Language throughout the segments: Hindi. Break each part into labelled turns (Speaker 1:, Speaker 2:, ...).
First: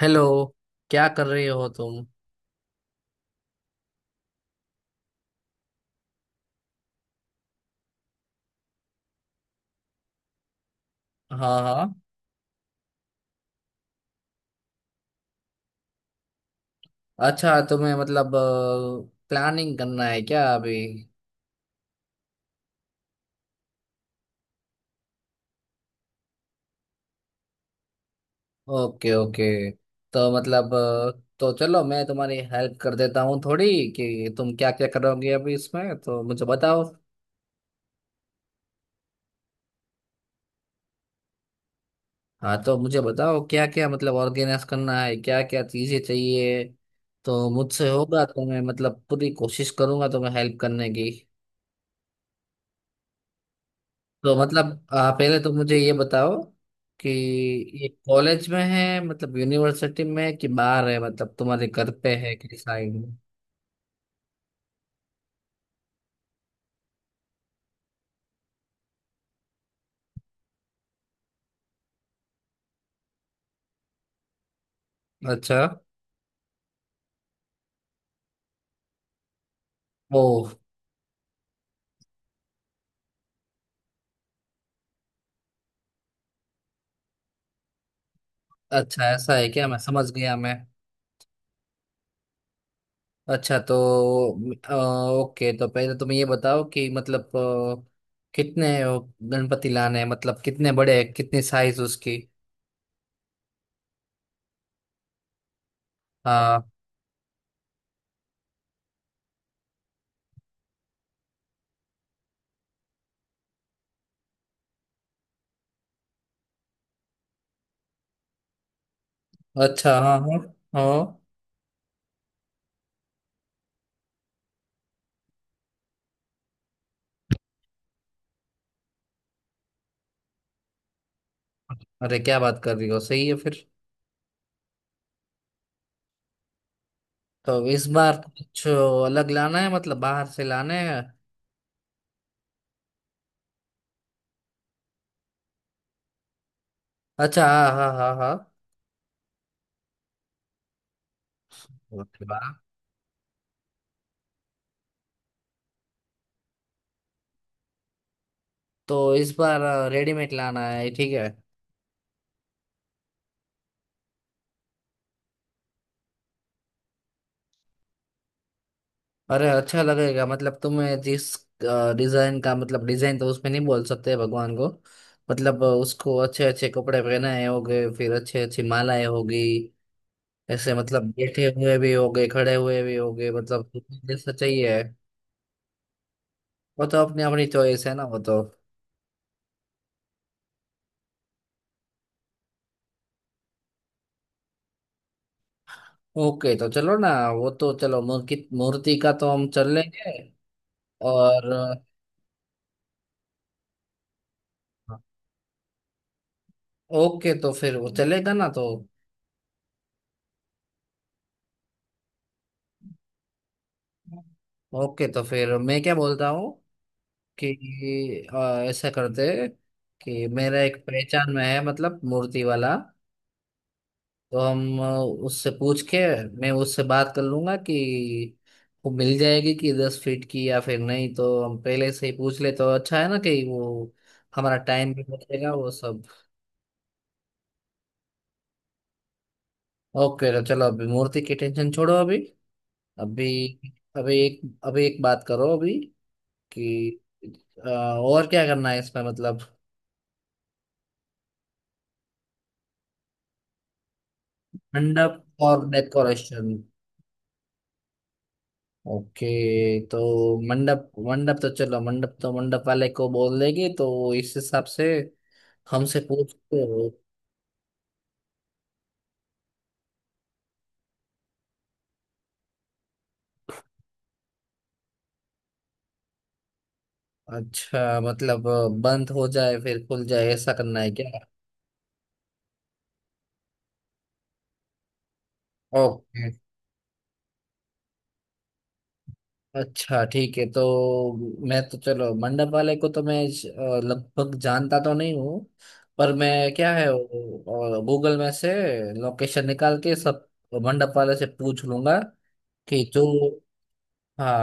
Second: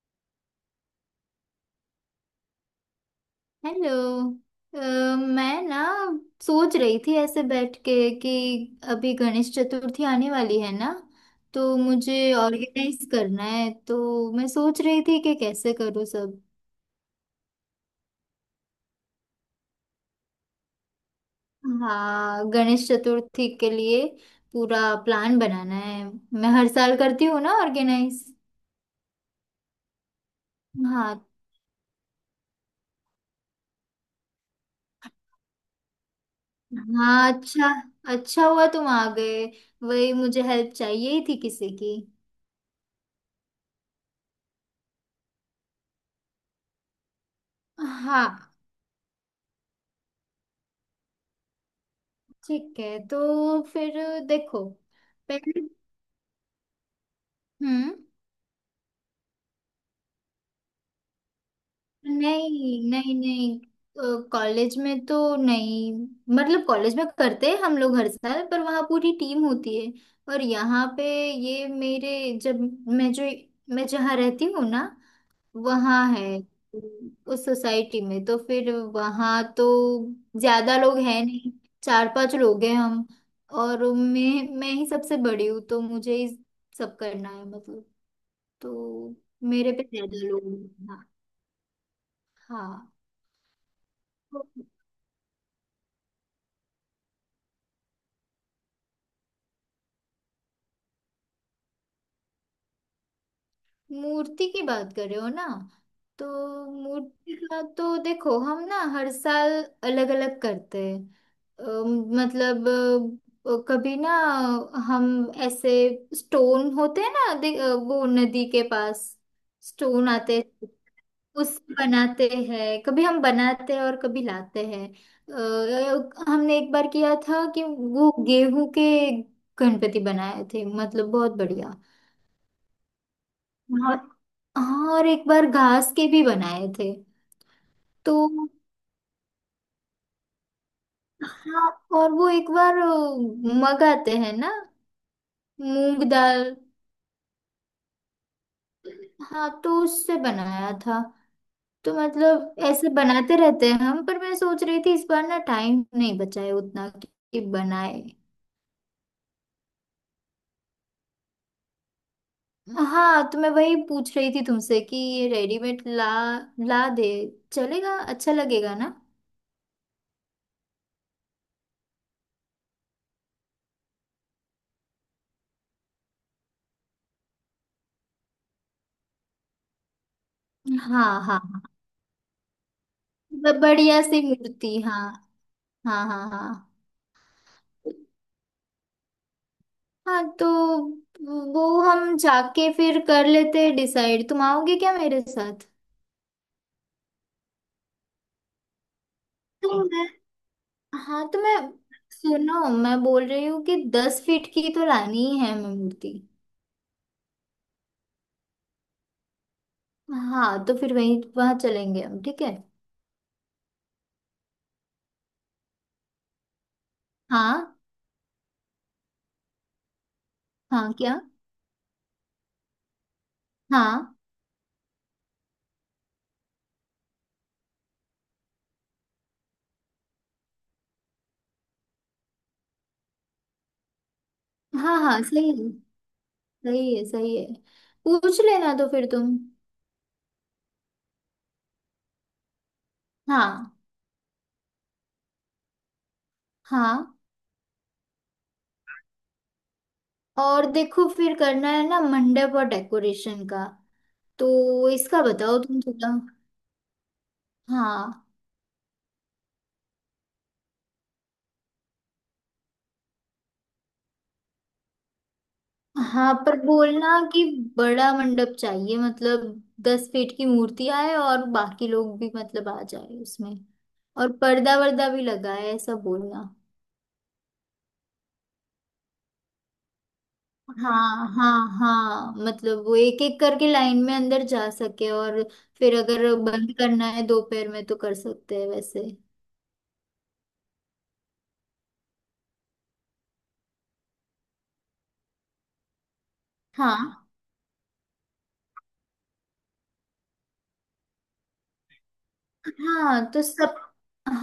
Speaker 1: हेलो। क्या कर रहे हो तुम?
Speaker 2: हेलो। अ, मैं ना सोच रही थी ऐसे बैठ के कि अभी गणेश चतुर्थी आने वाली है ना,
Speaker 1: हाँ
Speaker 2: तो
Speaker 1: हाँ।
Speaker 2: मुझे ऑर्गेनाइज करना है। तो मैं सोच रही थी कि कैसे करूँ सब।
Speaker 1: अच्छा तुम्हें मतलब प्लानिंग करना है क्या अभी?
Speaker 2: हाँ, गणेश चतुर्थी के लिए पूरा प्लान बनाना है। मैं हर साल करती हूँ ना ऑर्गेनाइज।
Speaker 1: Okay okay. तो
Speaker 2: हाँ
Speaker 1: तो चलो मैं तुम्हारी हेल्प कर देता हूँ थोड़ी कि तुम क्या क्या करोगे अभी इसमें, तो मुझे बताओ।
Speaker 2: हाँ। अच्छा, अच्छा हुआ तुम आ गए। वही मुझे हेल्प चाहिए ही थी किसी की।
Speaker 1: हाँ तो मुझे बताओ क्या क्या मतलब ऑर्गेनाइज करना है, क्या क्या चीजें चाहिए। तो मुझसे होगा
Speaker 2: हाँ,
Speaker 1: तो मैं मतलब पूरी कोशिश करूंगा तुम्हें हेल्प करने की।
Speaker 2: ठीक है तो फिर
Speaker 1: तो
Speaker 2: देखो
Speaker 1: पहले तो
Speaker 2: पहले।
Speaker 1: मुझे ये बताओ कि ये
Speaker 2: हम्म।
Speaker 1: कॉलेज में है मतलब यूनिवर्सिटी में है कि बाहर है, मतलब तुम्हारे घर पे है कि
Speaker 2: नहीं
Speaker 1: साइड
Speaker 2: नहीं
Speaker 1: में।
Speaker 2: नहीं, कॉलेज में तो नहीं। मतलब कॉलेज में करते हैं हम लोग हर साल, पर वहाँ पूरी टीम होती है। और यहाँ पे ये मेरे जब मैं जो मैं जहाँ रहती हूँ ना,
Speaker 1: अच्छा।
Speaker 2: वहाँ है। उस सोसाइटी में तो फिर वहाँ तो
Speaker 1: ओह।
Speaker 2: ज्यादा लोग हैं नहीं। चार पांच लोग हैं हम। और मैं ही सबसे बड़ी हूँ, तो मुझे ही सब करना है मतलब।
Speaker 1: अच्छा
Speaker 2: तो
Speaker 1: ऐसा है क्या?
Speaker 2: मेरे
Speaker 1: मैं
Speaker 2: पे
Speaker 1: समझ
Speaker 2: ज्यादा
Speaker 1: गया
Speaker 2: लोड
Speaker 1: मैं।
Speaker 2: होगा। हाँ।
Speaker 1: अच्छा तो
Speaker 2: तो
Speaker 1: अ, ओके। तो पहले तुम ये बताओ कि कितने गणपति लाने हैं, मतलब कितने बड़े हैं, कितनी साइज उसकी।
Speaker 2: मूर्ति की बात कर रहे हो ना। तो
Speaker 1: हाँ।
Speaker 2: मूर्ति का तो देखो हम ना हर साल अलग अलग करते हैं। मतलब कभी ना हम ऐसे स्टोन होते हैं ना वो नदी के पास
Speaker 1: अच्छा
Speaker 2: स्टोन
Speaker 1: हाँ
Speaker 2: आते
Speaker 1: हाँ
Speaker 2: हैं,
Speaker 1: हाँ।
Speaker 2: उससे बनाते हैं। कभी हम बनाते हैं और कभी लाते हैं। हमने एक बार किया था कि वो गेहूं के गणपति बनाए थे, मतलब बहुत बढ़िया।
Speaker 1: अरे क्या बात कर रही हो, सही है फिर।
Speaker 2: और हाँ, और एक बार घास के भी बनाए थे।
Speaker 1: तो इस
Speaker 2: तो
Speaker 1: बार तो कुछ अलग लाना है, मतलब बाहर से लाना है।
Speaker 2: हाँ, और वो एक बार मगाते हैं ना मूंग दाल।
Speaker 1: अच्छा हाँ हाँ हाँ हाँ।
Speaker 2: हाँ, तो उससे बनाया था। तो
Speaker 1: ओके, वाह।
Speaker 2: मतलब ऐसे बनाते रहते हैं हम। पर मैं सोच रही थी इस बार ना टाइम नहीं बचा है उतना कि बनाए।
Speaker 1: तो इस बार रेडीमेड लाना है, ठीक है।
Speaker 2: हाँ, तो मैं वही पूछ रही थी तुमसे कि ये रेडीमेड ला ला दे। चलेगा, अच्छा लगेगा ना।
Speaker 1: अरे अच्छा लगेगा, मतलब तुम्हें जिस डिजाइन का, मतलब डिजाइन तो उसमें नहीं बोल सकते भगवान को। उसको अच्छे अच्छे कपड़े पहनाए होंगे, फिर अच्छी अच्छी मालाएं होगी। ऐसे
Speaker 2: हाँ
Speaker 1: मतलब
Speaker 2: हाँ
Speaker 1: बैठे
Speaker 2: हाँ।
Speaker 1: हुए भी होंगे, खड़े हुए भी होगे, मतलब तुम्हें
Speaker 2: बढ़िया सी
Speaker 1: जैसा
Speaker 2: मूर्ति,
Speaker 1: चाहिए।
Speaker 2: हाँ। हाँ हाँ हाँ
Speaker 1: वो तो अपनी अपनी चॉइस है ना वो तो।
Speaker 2: हाँ। तो वो हम जाके फिर कर लेते हैं डिसाइड। तुम आओगे क्या मेरे साथ।
Speaker 1: ओके तो चलो ना, वो तो चलो, मूर्ति मूर्ति का तो हम चल
Speaker 2: तो मैं
Speaker 1: लेंगे।
Speaker 2: हाँ तो
Speaker 1: और
Speaker 2: मैं, सुनो, मैं बोल रही हूँ कि 10 फीट की तो लानी ही है मैं मूर्ति।
Speaker 1: ओके तो फिर वो चलेगा ना तो।
Speaker 2: हाँ, तो फिर वहीं वहाँ चलेंगे हम, ठीक है।
Speaker 1: ओके तो फिर मैं क्या बोलता हूँ कि
Speaker 2: हाँ।
Speaker 1: ऐसा करते कि मेरा एक
Speaker 2: हाँ क्या।
Speaker 1: पहचान में है, मतलब मूर्ति वाला।
Speaker 2: हाँ
Speaker 1: तो हम उससे पूछ के, मैं उससे बात कर लूंगा कि वो मिल जाएगी कि 10 फीट की या फिर नहीं, तो हम पहले से ही पूछ ले तो अच्छा है ना, कि वो हमारा टाइम
Speaker 2: हाँ
Speaker 1: भी
Speaker 2: हाँ, सही
Speaker 1: बचेगा वो
Speaker 2: है।
Speaker 1: सब।
Speaker 2: सही है सही है। पूछ लेना तो फिर तुम।
Speaker 1: ओके तो चलो अभी मूर्ति की टेंशन छोड़ो। अभी अभी
Speaker 2: हाँ।
Speaker 1: अभी एक अभी एक बात करो अभी कि
Speaker 2: हाँ,
Speaker 1: और क्या करना है इसमें मतलब।
Speaker 2: और देखो, फिर करना है ना मंडप और डेकोरेशन का। तो
Speaker 1: मंडप
Speaker 2: इसका बताओ
Speaker 1: और
Speaker 2: तुम थोड़ा।
Speaker 1: डेकोरेशन?
Speaker 2: हाँ।
Speaker 1: ओके। तो मंडप मंडप तो चलो, मंडप वाले को बोल देगी तो इस हिसाब से हमसे
Speaker 2: हाँ, पर
Speaker 1: पूछते हो।
Speaker 2: बोलना कि बड़ा मंडप चाहिए, मतलब 10 फीट की मूर्ति आए और बाकी लोग भी मतलब आ जाए उसमें। और पर्दा वर्दा भी लगाए, ऐसा बोलना।
Speaker 1: अच्छा मतलब बंद हो जाए फिर खुल जाए, ऐसा करना है क्या?
Speaker 2: हाँ हाँ। हाँ, मतलब वो एक एक करके लाइन में अंदर जा सके, और फिर अगर
Speaker 1: ओके
Speaker 2: बंद करना है दोपहर में तो कर सकते हैं वैसे।
Speaker 1: अच्छा ठीक है। तो मैं तो चलो मंडप वाले को तो मैं लगभग जानता तो नहीं हूँ, पर मैं क्या है,
Speaker 2: हाँ
Speaker 1: गूगल में से लोकेशन निकाल के सब मंडप वाले से पूछ लूंगा कि जो,
Speaker 2: हाँ तो सब।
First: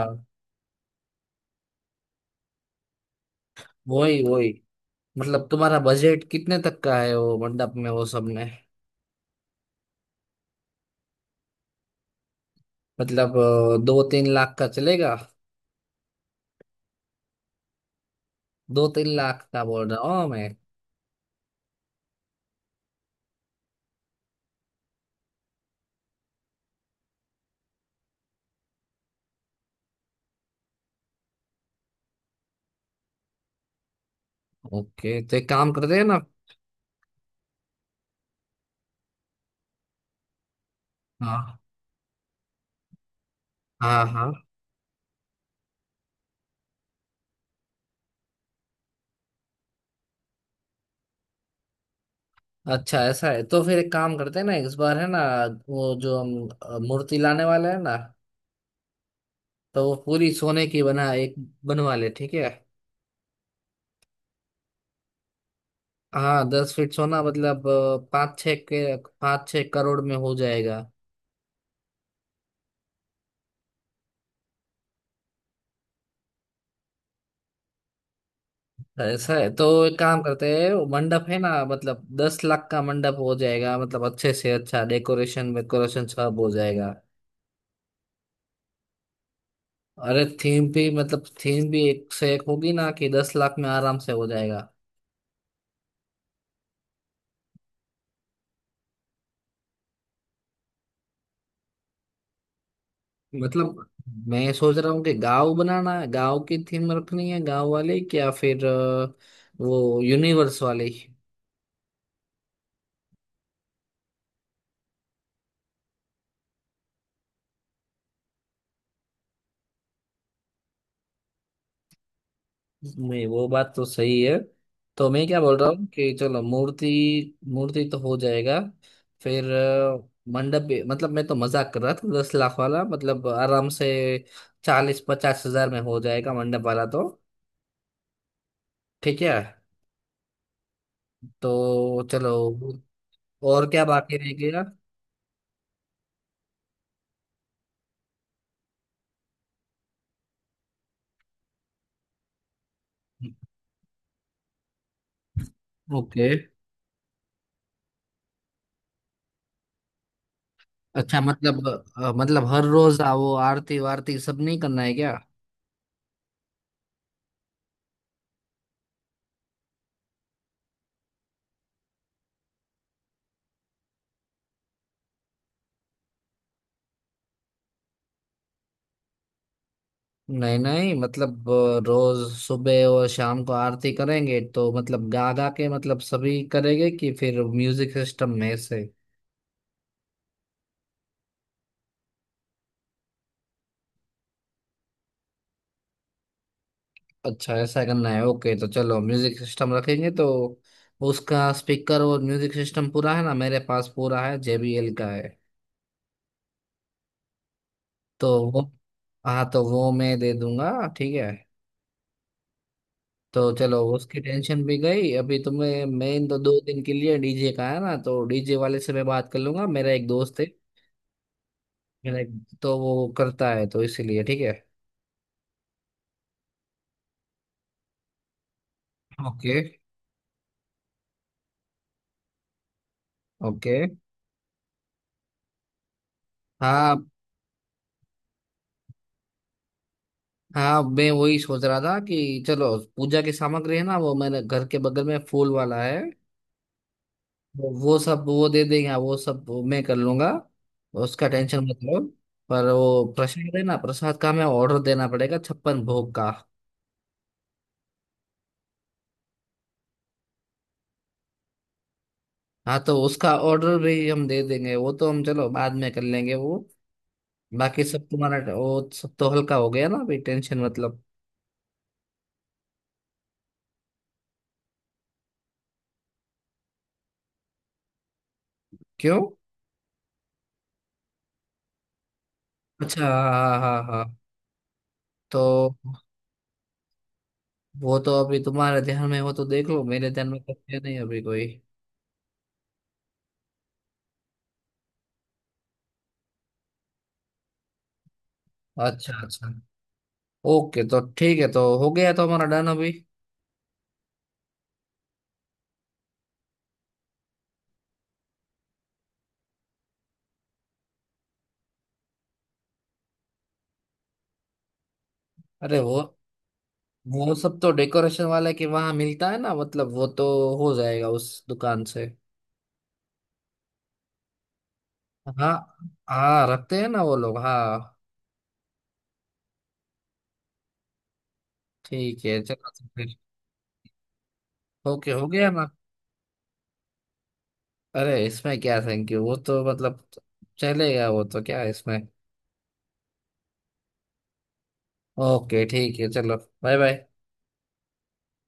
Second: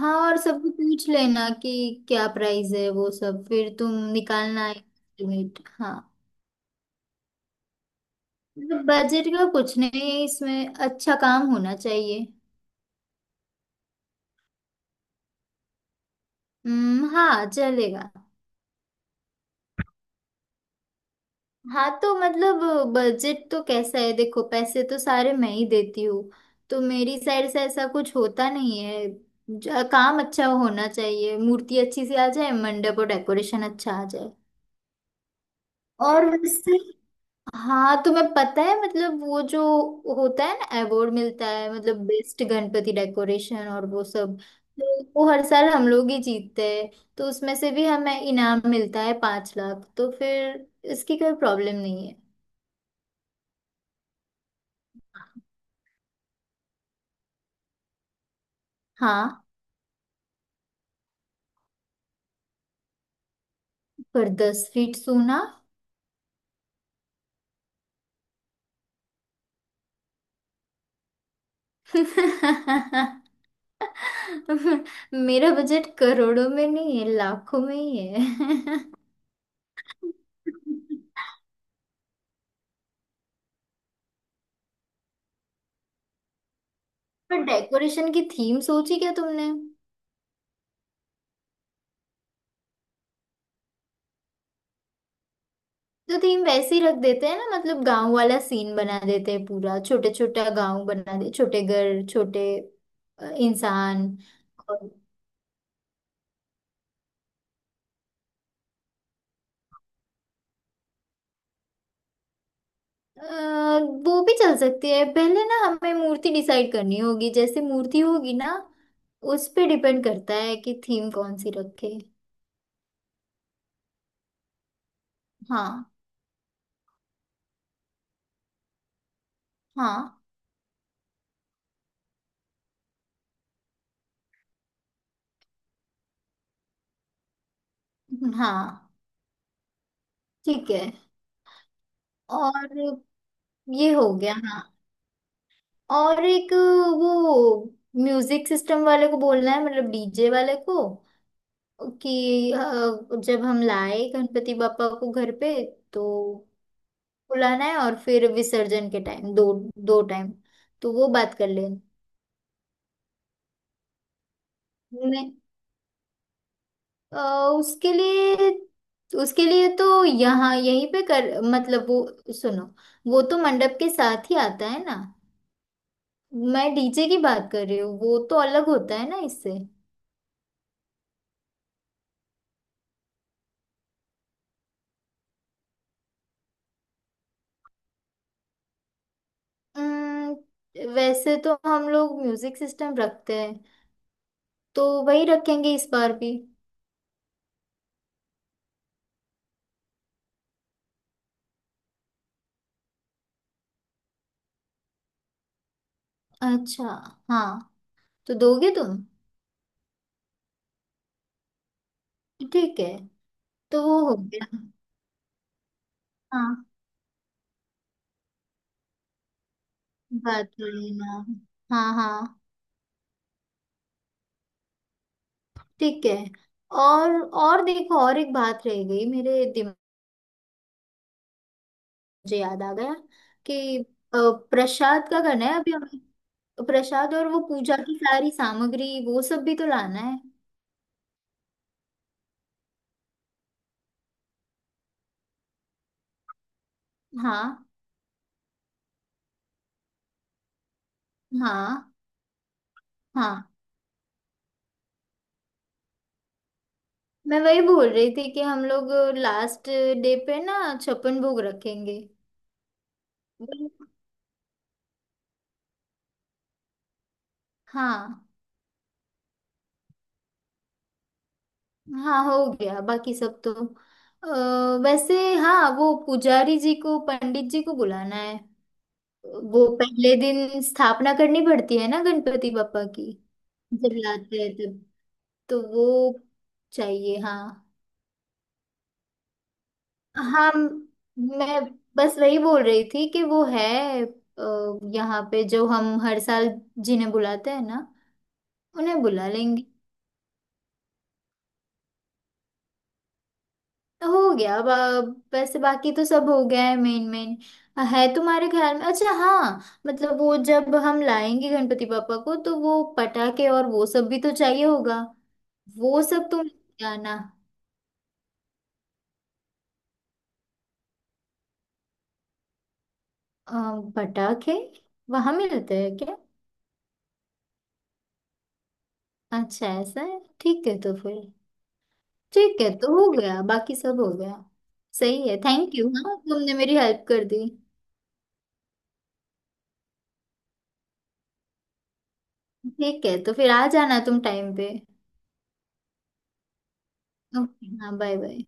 Speaker 2: हाँ, और सबको पूछ लेना कि क्या प्राइस है वो सब। फिर तुम
Speaker 1: वही वही,
Speaker 2: निकालना है
Speaker 1: मतलब
Speaker 2: estimate।
Speaker 1: तुम्हारा
Speaker 2: हाँ,
Speaker 1: बजट कितने तक का है वो मंडप में, वो सब में।
Speaker 2: मतलब बजट का कुछ नहीं है इसमें, अच्छा काम होना चाहिए।
Speaker 1: मतलब 2 3 लाख का चलेगा?
Speaker 2: हम्म, हाँ चलेगा।
Speaker 1: 2 3 लाख का बोल रहा हूँ मैं।
Speaker 2: हाँ, तो मतलब बजट तो कैसा है देखो, पैसे तो सारे मैं ही देती हूँ। तो मेरी साइड से ऐसा कुछ होता नहीं है। काम अच्छा होना चाहिए, मूर्ति अच्छी सी आ जाए, मंडप और डेकोरेशन अच्छा आ जाए।
Speaker 1: ओके तो एक काम करते हैं ना।
Speaker 2: और वैसे, हाँ, तुम्हें पता है मतलब वो जो होता है ना अवार्ड मिलता
Speaker 1: हाँ
Speaker 2: है मतलब बेस्ट गणपति डेकोरेशन और वो
Speaker 1: हाँ हाँ।
Speaker 2: सब। तो वो हर साल हम लोग ही जीतते हैं। तो उसमें से भी हमें इनाम मिलता है 5 लाख, तो फिर इसकी कोई प्रॉब्लम नहीं है।
Speaker 1: अच्छा ऐसा है तो फिर एक काम करते हैं ना, इस बार है ना वो जो हम मूर्ति लाने वाले हैं ना,
Speaker 2: हाँ,
Speaker 1: तो वो पूरी सोने की बना एक बनवा ले, ठीक है?
Speaker 2: पर 10 फीट सोना।
Speaker 1: हाँ 10 फीट सोना, मतलब 5 6 के, 5 6 करोड़ में हो जाएगा।
Speaker 2: मेरा बजट करोड़ों में नहीं है, लाखों में ही है।
Speaker 1: ऐसा है तो एक काम करते हैं, वो मंडप है ना, मतलब 10 लाख का मंडप हो जाएगा, मतलब अच्छे से अच्छा डेकोरेशन वेकोरेशन सब हो जाएगा।
Speaker 2: पर डेकोरेशन की थीम सोची क्या तुमने।
Speaker 1: अरे थीम भी, मतलब थीम भी एक से एक होगी ना कि 10 लाख में आराम से हो जाएगा।
Speaker 2: तो थीम वैसे ही रख देते हैं ना, मतलब गांव वाला सीन बना देते हैं पूरा, छोटे छोटा गांव बना दे, छोटे घर, छोटे
Speaker 1: मतलब
Speaker 2: इंसान।
Speaker 1: मैं सोच रहा हूँ कि गांव बनाना है, गांव की थीम रखनी है, गांव वाले की, या फिर वो यूनिवर्स वाले की?
Speaker 2: अ, वो भी चल सकती है। पहले ना हमें मूर्ति डिसाइड करनी होगी, जैसे मूर्ति होगी ना उस पे डिपेंड करता है कि थीम कौन सी रखे।
Speaker 1: नहीं वो बात तो सही है। तो मैं क्या बोल रहा हूँ
Speaker 2: हाँ
Speaker 1: कि चलो मूर्ति मूर्ति तो हो जाएगा। फिर
Speaker 2: हाँ
Speaker 1: मंडप भी- मतलब मैं तो मजाक कर रहा था 10 लाख वाला, मतलब आराम से 40 50 हज़ार में हो जाएगा मंडप वाला तो।
Speaker 2: हाँ,
Speaker 1: ठीक है
Speaker 2: ठीक है।
Speaker 1: तो चलो,
Speaker 2: और
Speaker 1: और क्या
Speaker 2: ये हो
Speaker 1: बाकी रह
Speaker 2: गया।
Speaker 1: गया?
Speaker 2: हाँ, और एक वो म्यूजिक सिस्टम वाले को बोलना है, मतलब डीजे वाले को कि जब हम लाए गणपति बापा को घर पे, तो
Speaker 1: ओके।
Speaker 2: बुलाना है। और फिर विसर्जन के टाइम दो, दो टाइम। तो वो
Speaker 1: अच्छा
Speaker 2: बात कर
Speaker 1: मतलब मतलब हर रोज आओ, आरती वारती सब नहीं करना है क्या?
Speaker 2: लेना। अ, उसके लिए, उसके लिए तो यहाँ यहीं पे कर मतलब वो, सुनो, वो तो मंडप के साथ ही आता है ना। मैं डीजे की बात कर रही हूँ, वो तो अलग होता है ना इससे।
Speaker 1: नहीं नहीं, मतलब रोज सुबह और शाम को आरती करेंगे तो मतलब गा गा के मतलब सभी करेंगे, कि फिर म्यूजिक सिस्टम में से।
Speaker 2: अम्म, वैसे तो हम लोग म्यूजिक सिस्टम रखते हैं, तो वही रखेंगे इस बार भी।
Speaker 1: अच्छा ऐसा करना है, ओके तो चलो म्यूजिक सिस्टम रखेंगे तो उसका स्पीकर और म्यूजिक सिस्टम पूरा है ना मेरे पास, पूरा है, JBL का है।
Speaker 2: अच्छा, हाँ।
Speaker 1: तो
Speaker 2: तो
Speaker 1: वो,
Speaker 2: दोगे तुम।
Speaker 1: हाँ तो वो मैं दे दूंगा, ठीक है।
Speaker 2: ठीक है।
Speaker 1: तो चलो
Speaker 2: तो वो हो
Speaker 1: उसकी
Speaker 2: गया।
Speaker 1: टेंशन भी गई। अभी तुम्हें मैं इन दो
Speaker 2: हाँ,
Speaker 1: दो दिन के लिए डीजे का है ना, तो डीजे वाले से मैं बात कर लूंगा, मेरा एक दोस्त है,
Speaker 2: बात कर लेना। हाँ
Speaker 1: मेरा एक
Speaker 2: हाँ,
Speaker 1: तो वो करता है, तो इसीलिए ठीक है।
Speaker 2: ठीक है। और और देखो, और एक बात रह गई मेरे
Speaker 1: ओके।
Speaker 2: दिमाग, मुझे याद आ गया
Speaker 1: ओके।
Speaker 2: कि अ, प्रसाद का करना है अभी हमें।
Speaker 1: हाँ
Speaker 2: प्रसाद और वो पूजा की सारी सामग्री वो सब भी तो लाना है।
Speaker 1: हाँ, मैं वही सोच रहा था कि चलो पूजा की सामग्री है ना, वो मैंने घर के बगल में फूल वाला है,
Speaker 2: हाँ
Speaker 1: वो सब वो दे देंगे, हाँ, वो सब मैं कर लूंगा, उसका टेंशन मत
Speaker 2: हाँ
Speaker 1: लो। पर वो
Speaker 2: हाँ,
Speaker 1: प्रसाद है ना, प्रसाद का हमें ऑर्डर देना पड़ेगा 56 भोग का।
Speaker 2: मैं वही बोल रही थी कि हम लोग लास्ट डे पे ना छप्पन भोग रखेंगे।
Speaker 1: हाँ तो उसका ऑर्डर
Speaker 2: वो-
Speaker 1: भी हम दे देंगे, वो तो हम चलो बाद में कर लेंगे वो। बाकी सब
Speaker 2: हाँ
Speaker 1: तुम्हारा वो सब तो हल्का हो गया ना अभी, टेंशन मतलब।
Speaker 2: हाँ, हो गया बाकी सब तो। वैसे, हाँ, वो पुजारी जी को, पंडित जी को बुलाना है।
Speaker 1: क्यों?
Speaker 2: वो पहले दिन स्थापना करनी पड़ती है ना गणपति बापा की,
Speaker 1: अच्छा हाँ हाँ हाँ हाँ,
Speaker 2: जब
Speaker 1: हाँ।
Speaker 2: लाते हैं तब। तो
Speaker 1: तो
Speaker 2: वो चाहिए, हाँ।
Speaker 1: वो तो अभी तुम्हारे ध्यान में हो तो देख लो, मेरे ध्यान में
Speaker 2: हाँ,
Speaker 1: तो है नहीं अभी कोई।
Speaker 2: मैं बस वही बोल रही थी कि वो है यहाँ पे जो हम हर साल जिन्हें बुलाते हैं ना, उन्हें
Speaker 1: अच्छा अच्छा।
Speaker 2: बुला लेंगे।
Speaker 1: ओके तो ठीक है तो हो गया, तो हमारा डन अभी।
Speaker 2: तो हो गया। अब वैसे बाकी तो सब हो गया है, मेन मेन है तुम्हारे ख्याल में। अच्छा, हाँ, मतलब वो जब हम लाएंगे गणपति पापा को, तो वो पटाखे और वो सब भी तो चाहिए होगा,
Speaker 1: अरे वो
Speaker 2: वो सब तुम लेके आना।
Speaker 1: वो सब तो डेकोरेशन वाले के वहां मिलता है ना, मतलब वो तो हो जाएगा उस दुकान से।
Speaker 2: अ, पटाखे वहां
Speaker 1: हाँ।
Speaker 2: मिलते हैं क्या।
Speaker 1: हाँ रखते हैं ना वो लोग, हाँ।
Speaker 2: अच्छा, ऐसा है, ठीक है तो फिर
Speaker 1: ठीक है
Speaker 2: ठीक है,
Speaker 1: चलो तो
Speaker 2: तो हो
Speaker 1: फिर।
Speaker 2: गया बाकी सब हो गया।
Speaker 1: ओके हो
Speaker 2: सही है,
Speaker 1: गया ना।
Speaker 2: थैंक यू, हाँ, तुमने मेरी हेल्प कर दी।
Speaker 1: अरे इसमें क्या थैंक यू, वो तो मतलब चलेगा, वो तो क्या है इसमें।
Speaker 2: ठीक है, तो फिर आ जाना तुम टाइम पे।
Speaker 1: ओके ठीक है चलो, बाय बाय।
Speaker 2: ओके, हाँ, बाय बाय।